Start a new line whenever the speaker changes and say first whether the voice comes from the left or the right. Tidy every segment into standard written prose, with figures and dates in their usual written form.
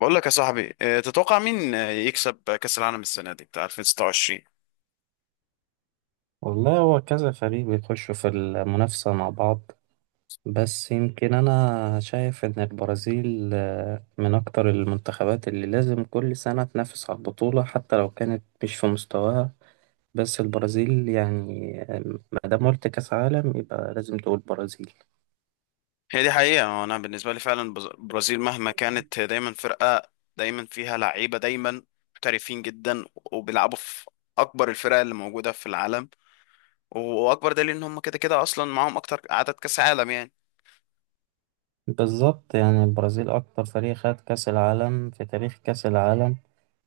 left: بقول لك يا صاحبي، تتوقع مين، يكسب كأس العالم السنة دي بتاع 2026؟
right: والله هو كذا فريق بيخشوا في المنافسة مع بعض. بس يمكن أنا شايف إن البرازيل من أكتر المنتخبات اللي لازم كل سنة تنافس على البطولة حتى لو كانت مش في مستواها. بس البرازيل ما دام قلت كأس عالم يبقى لازم تقول برازيل.
left: هي دي حقيقة، انا بالنسبة لي فعلا البرازيل مهما كانت هي دايما فرقة، دايما فيها لعيبة، دايما محترفين جدا وبيلعبوا في اكبر الفرق اللي موجودة في العالم. واكبر دليل ان هم كده كده اصلا معاهم اكتر عدد كأس عالم يعني.
right: بالظبط، يعني البرازيل أكتر فريق خد كأس العالم في تاريخ كأس العالم.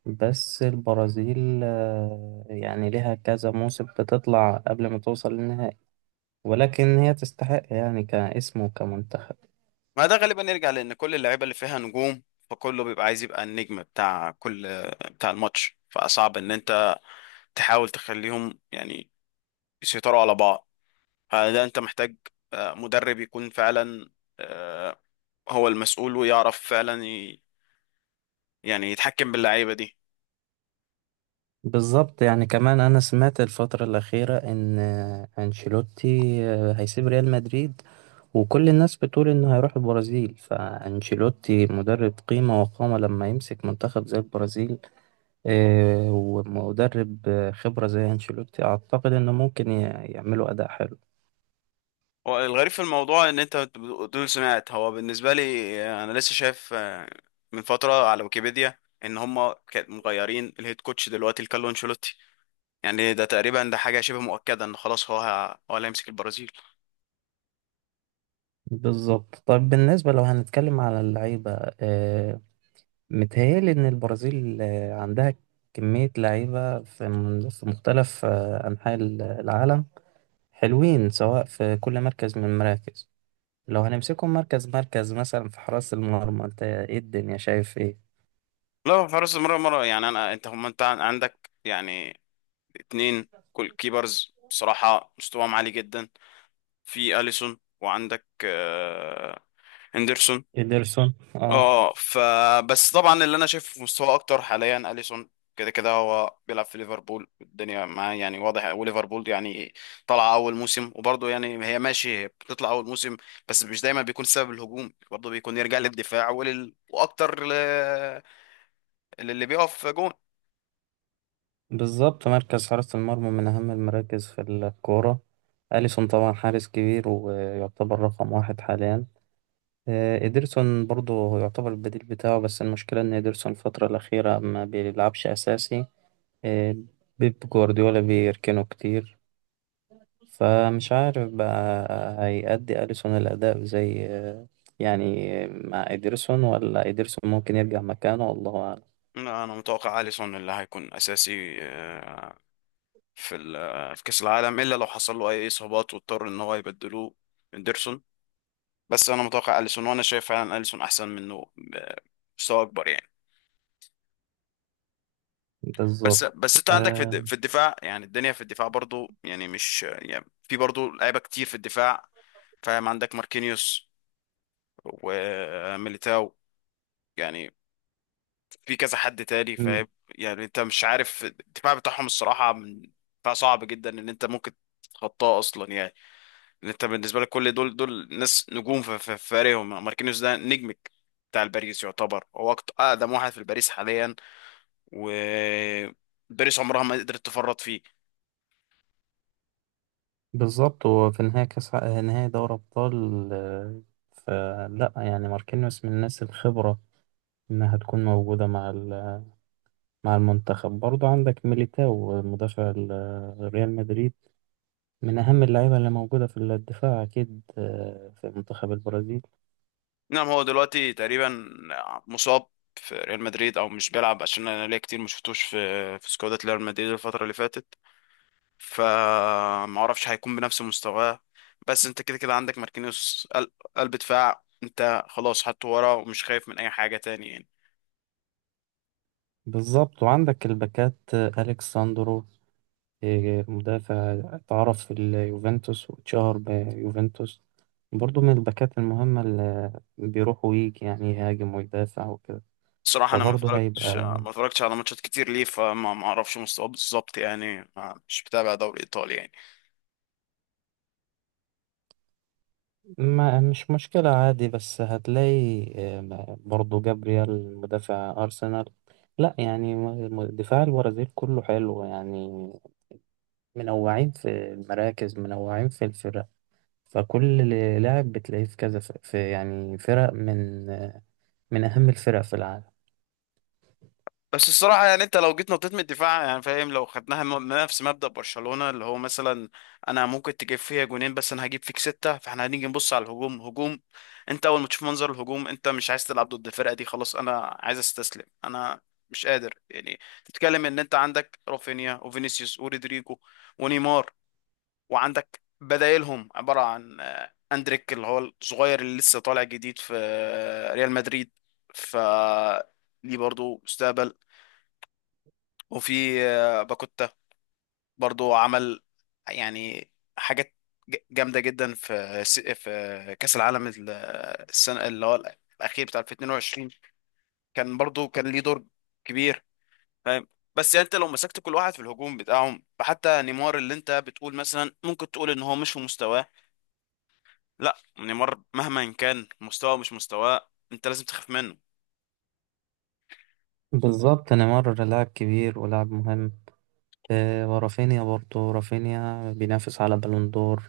right: بس البرازيل يعني لها كذا موسم بتطلع قبل ما توصل للنهائي، ولكن هي تستحق يعني كاسم وكمنتخب.
left: ما ده غالبا يرجع لان كل اللعيبة اللي فيها نجوم، فكله بيبقى عايز يبقى النجم بتاع الماتش، فصعب ان انت تحاول تخليهم يعني يسيطروا على بعض. فده انت محتاج مدرب يكون فعلا آه، هو المسؤول ويعرف فعلا يعني يتحكم باللعيبه دي.
right: بالظبط، يعني كمان أنا سمعت الفترة الأخيرة إن أنشيلوتي هيسيب ريال مدريد، وكل الناس بتقول إنه هيروح البرازيل. فأنشيلوتي مدرب قيمة وقامة لما يمسك منتخب زي البرازيل. ومدرب خبرة زي أنشيلوتي، أعتقد إنه ممكن يعملوا أداء حلو.
left: هو الغريب في الموضوع ان انت دول سمعت، هو بالنسبه لي انا لسه شايف من فتره على ويكيبيديا ان هم كانت مغيرين الهيد كوتش دلوقتي لكارلو انشيلوتي. يعني ده تقريبا ده حاجه شبه مؤكده ان خلاص هو اللي هيمسك البرازيل.
right: بالظبط. طيب، بالنسبة لو هنتكلم على اللعيبة، آه، متهيألي إن البرازيل عندها كمية لعيبة في مختلف أنحاء العالم، حلوين سواء في كل مركز من المراكز. لو هنمسكهم مركز مركز، مثلا في حراسة المرمى، أنت إيه الدنيا شايف إيه؟
left: لا، حراس مرة مرة يعني انا انت هم انت عندك يعني اتنين. كل كيبرز بصراحه مستواهم عالي جدا، في اليسون وعندك هندرسون.
right: إيدرسون، اه.
left: اه، فبس طبعا اللي انا شايفه في مستواه اكتر حاليا اليسون. كده كده هو بيلعب في ليفربول الدنيا معاه يعني واضح، وليفربول يعني طالعه اول موسم، وبرضه يعني هي ماشي، هي بتطلع اول موسم. بس مش دايما بيكون سبب الهجوم، برضه بيكون يرجع للدفاع واكتر للي بيقف جون.
right: بالظبط، مركز حراسة المرمى من أهم المراكز في الكورة. أليسون طبعا حارس كبير ويعتبر رقم واحد حاليا. إيدرسون برضه هو يعتبر البديل بتاعه، بس المشكلة إن إيدرسون الفترة الأخيرة ما بيلعبش أساسي. آه، بيب جوارديولا بيركنه كتير، فمش عارف بقى هيأدي أليسون الأداء زي يعني مع إيدرسون، ولا إيدرسون ممكن يرجع مكانه، والله أعلم.
left: انا متوقع اليسون اللي هيكون اساسي في كأس العالم، إلا لو حصل له أي إصابات واضطر إن هو يبدلوه إندرسون. بس أنا متوقع أليسون، وأنا شايف فعلا أليسون أحسن منه بمستوى أكبر يعني. بس
right: بالظبط
left: بس أنت عندك
right: آه،
left: في الدفاع يعني الدنيا، في الدفاع برضو يعني مش يعني في برضو لعيبة كتير في الدفاع. فاهم، عندك ماركينيوس وميليتاو يعني، في كذا حد تاني،
right: م-
left: فاهم يعني، انت مش عارف الدفاع بتاعهم الصراحة، من دفاع صعب جدا ان انت ممكن تتخطاه اصلا يعني. انت بالنسبه لك كل دول ناس نجوم في فريقهم، ماركينيوس ده نجمك بتاع الباريس، يعتبر هو اقدم واحد في الباريس حاليا، و باريس عمرها ما قدرت تفرط فيه.
right: بالظبط وفي نهاية نهاية دوري أبطال، فلا يعني ماركينيوس من الناس الخبرة إنها هتكون موجودة مع المنتخب. برضو عندك ميليتاو مدافع ريال مدريد، من أهم اللعيبة اللي موجودة في الدفاع أكيد، في منتخب البرازيل.
left: نعم، هو دلوقتي تقريبا مصاب في ريال مدريد او مش بيلعب، عشان انا ليا كتير ما شفتوش في سكوادات ريال مدريد الفتره اللي فاتت. فما اعرفش هيكون بنفس مستواه، بس انت كده كده عندك ماركينيوس قلب دفاع، انت خلاص حطه ورا ومش خايف من اي حاجه تاني.
right: بالظبط، وعندك الباكات، أليكس ساندرو، مدافع اتعرف في اليوفنتوس واتشهر بيوفنتوس. برضو من الباكات المهمة اللي بيروح ويجي يعني يهاجم ويدافع وكده.
left: صراحة أنا ما
right: فبرضه
left: اتفرجتش
right: هيبقى
left: ما اتفرجتش على ماتشات كتير ليه، فما ما أعرفش مستواه بالظبط يعني، ما مش بتابع دوري إيطالي يعني.
right: ما مش مشكلة عادي، بس هتلاقي برضو جابريال مدافع أرسنال. لا يعني دفاع البرازيل كله حلو يعني، منوعين في المراكز، منوعين في الفرق. فكل لاعب بتلاقيه في كذا في، يعني، فرق من أهم الفرق في العالم.
left: بس الصراحة يعني أنت لو جيت نطيت من الدفاع يعني، فاهم، لو خدناها نفس مبدأ برشلونة اللي هو مثلا، أنا ممكن تجيب فيها جونين، بس أنا هجيب فيك ستة، فإحنا هنيجي نبص على هجوم. أنت أول ما تشوف منظر الهجوم أنت مش عايز تلعب ضد الفرقة دي، خلاص أنا عايز أستسلم، أنا مش قادر يعني. تتكلم إن أنت عندك رافينيا وفينيسيوس ورودريجو ونيمار، وعندك بدايلهم عبارة عن أندريك اللي هو الصغير اللي لسه طالع جديد في ريال مدريد. ف ليه برضه مستقبل، وفي باكوتا برضه عمل يعني حاجات جامدة جدا في في كأس العالم السنة اللي هو الأخير بتاع 2022، كان برضه كان ليه دور كبير، فاهم. بس يعني انت لو مسكت كل واحد في الهجوم بتاعهم، فحتى نيمار اللي انت بتقول مثلا، ممكن تقول ان هو مش في مستواه. لا، نيمار مهما كان مستواه مش مستواه، انت لازم تخاف منه.
right: بالظبط، نيمار لاعب كبير ولاعب مهم. ورافينيا، برضو رافينيا بينافس على بالون دور،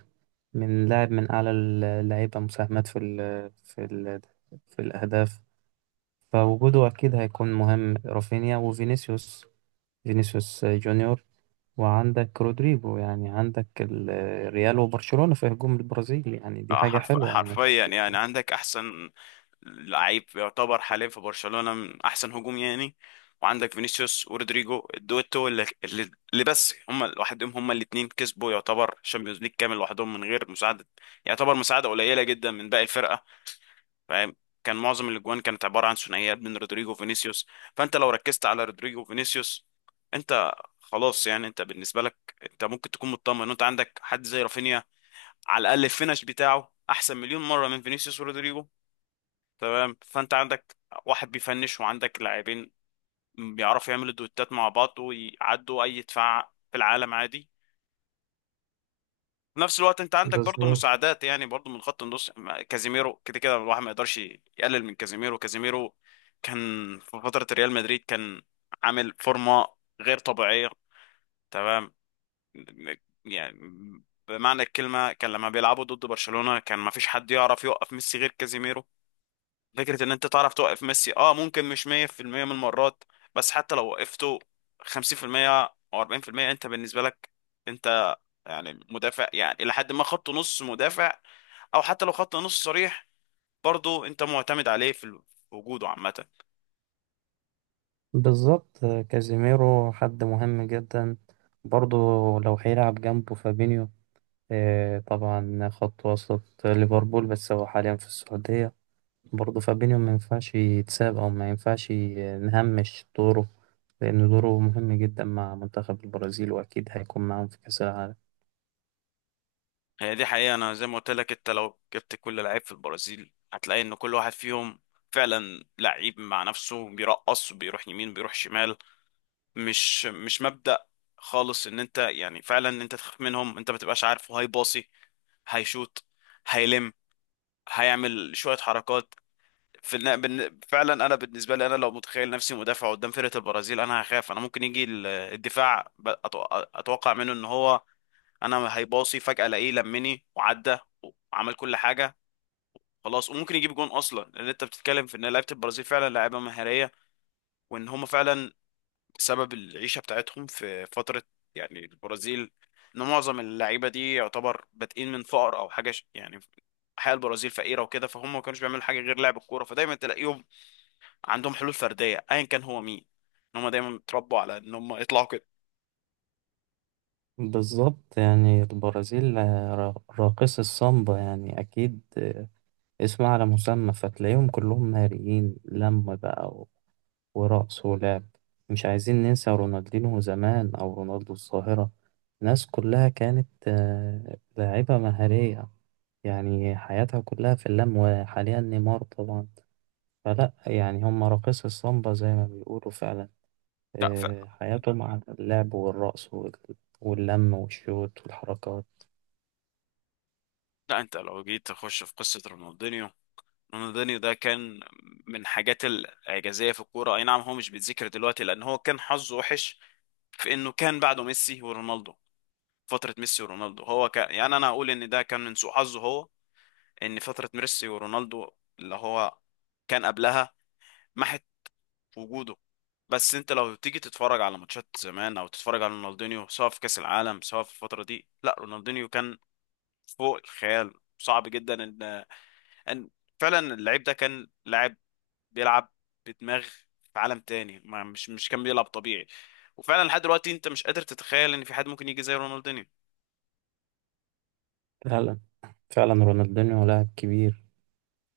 right: من لاعب من أعلى اللعيبة مساهمات في الأهداف. فوجوده أكيد هيكون مهم. رافينيا وفينيسيوس، فينيسيوس جونيور، وعندك رودريجو. يعني عندك الريال وبرشلونة في هجوم البرازيل، يعني دي حاجة حلوة إنك.
left: حرفيا يعني عندك احسن لعيب يعتبر حاليا في برشلونة، من احسن هجوم يعني. وعندك فينيسيوس ورودريجو الدويتو اللي بس هم لوحدهم، هم الاثنين كسبوا يعتبر الشامبيونز ليج كامل لوحدهم من غير مساعدة، يعتبر مساعدة قليلة جدا من باقي الفرقة، فاهم. كان معظم الاجوان كانت عباره عن ثنائيات بين رودريجو وفينيسيوس. فانت لو ركزت على رودريجو وفينيسيوس، انت خلاص يعني، انت بالنسبه لك انت ممكن تكون مطمن ان انت عندك حد زي رافينيا. على الاقل الفينش بتاعه احسن مليون مره من فينيسيوس ورودريجو، تمام. فانت عندك واحد بيفنش، وعندك لاعبين بيعرفوا يعملوا دوتات مع بعض ويعدوا اي دفاع في العالم عادي. في نفس الوقت انت عندك برضو
right: بالظبط.
left: مساعدات يعني، برضو من خط النص كازيميرو كده كده الواحد ما يقدرش يقلل من كازيميرو. كازيميرو كان في فترة ريال مدريد كان عامل فورمة غير طبيعية، تمام. يعني بمعنى الكلمة كان لما بيلعبوا ضد برشلونة كان ما فيش حد يعرف يوقف ميسي غير كازيميرو. فكرة ان انت تعرف توقف ميسي، اه ممكن مش 100% من المرات، بس حتى لو وقفته 50% او 40%، انت بالنسبة لك يعني مدافع يعني إلى حد ما خط نص مدافع، أو حتى لو خط نص صريح، برضه أنت معتمد عليه في وجوده عامة.
right: بالظبط، كازيميرو حد مهم جدا. برضو لو هيلعب جنبه فابينيو، طبعا خط وسط ليفربول بس هو حاليا في السعودية. برضه فابينيو ما ينفعش يتساب، أو ما ينفعش نهمش دوره، لأن دوره مهم جدا مع منتخب البرازيل، وأكيد هيكون معاهم في كأس العالم.
left: هي دي حقيقة، أنا زي ما قلت لك، أنت لو جبت كل لعيب في البرازيل هتلاقي إن كل واحد فيهم فعلا لعيب مع نفسه بيرقص وبيروح يمين وبيروح شمال. مش مبدأ خالص إن أنت يعني فعلا إن أنت تخاف منهم، أنت ما تبقاش عارفه هيباصي، هيشوط، هيلم، هيعمل شوية حركات. فعلا انا بالنسبه لي، انا لو متخيل نفسي مدافع قدام فرقه البرازيل انا هخاف، انا ممكن يجي الدفاع، اتوقع منه ان هو، انا هيباصي فجاه الاقيه لمني وعدى وعمل كل حاجه. خلاص، وممكن يجيب جون اصلا، لان انت بتتكلم في ان لعيبه البرازيل فعلا لعيبه مهاريه، وان هم فعلا سبب العيشه بتاعتهم في فتره يعني البرازيل، ان معظم اللعيبه دي يعتبر بادئين من فقر او حاجه، يعني حياة البرازيل فقيرة وكده، فهم ما كانوش بيعملوا حاجة غير لعب الكورة، فدايما تلاقيهم عندهم حلول فرديه ايا كان هو مين، ان هم دايما اتربوا على ان هم يطلعوا كده.
right: بالظبط، يعني البرازيل راقص السامبا، يعني أكيد، اسم على مسمى. فتلاقيهم كلهم ناريين لم بقى ورقص ولعب. مش عايزين ننسى رونالدينو زمان، أو رونالدو الظاهرة، ناس كلها كانت لاعبة مهارية، يعني حياتها كلها في اللم، وحاليا نيمار طبعا. فلا يعني هم راقصي السامبا زي ما بيقولوا فعلا،
left: لا فعلا.
right: حياتهم على اللعب والرقص واللم والشوت والحركات.
left: لا، انت لو جيت تخش في قصه رونالدينيو، رونالدينيو ده كان من الحاجات الاعجازيه في الكوره. اي نعم هو مش بيتذكر دلوقتي لان هو كان حظه وحش في انه كان بعده ميسي ورونالدو. فتره ميسي ورونالدو هو كان يعني، انا اقول ان ده كان من سوء حظه هو، ان فتره ميسي ورونالدو اللي هو كان قبلها ما في وجوده. بس انت لو تيجي تتفرج على ماتشات زمان او تتفرج على رونالدينيو، سواء في كاس العالم سواء في الفتره دي، لا رونالدينيو كان فوق الخيال. صعب جدا ان فعلا اللعيب ده كان لاعب بيلعب بدماغ في عالم تاني، ما مش كان بيلعب طبيعي. وفعلا لحد دلوقتي انت مش قادر تتخيل ان في حد ممكن يجي زي رونالدينيو.
right: فعلا، فعلا رونالدينيو لاعب كبير.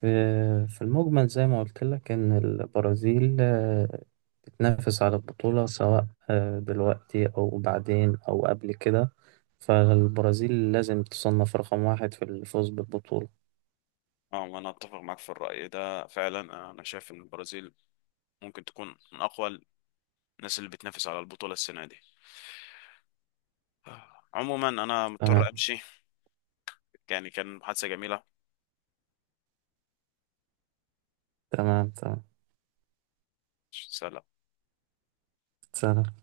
right: في المجمل، زي ما قلت لك، إن البرازيل تنافس على البطولة، سواء دلوقتي أو بعدين أو قبل كده. فالبرازيل لازم تصنف رقم واحد في الفوز بالبطولة.
left: اه، وانا اتفق معاك في الرأي ده فعلا. انا شايف ان البرازيل ممكن تكون من اقوى الناس اللي بتنافس على البطولة السنة دي. عموما انا مضطر
right: تمام،
left: امشي، يعني كان محادثة جميلة.
right: تمام، تمام.
left: سلام.
right: سلام.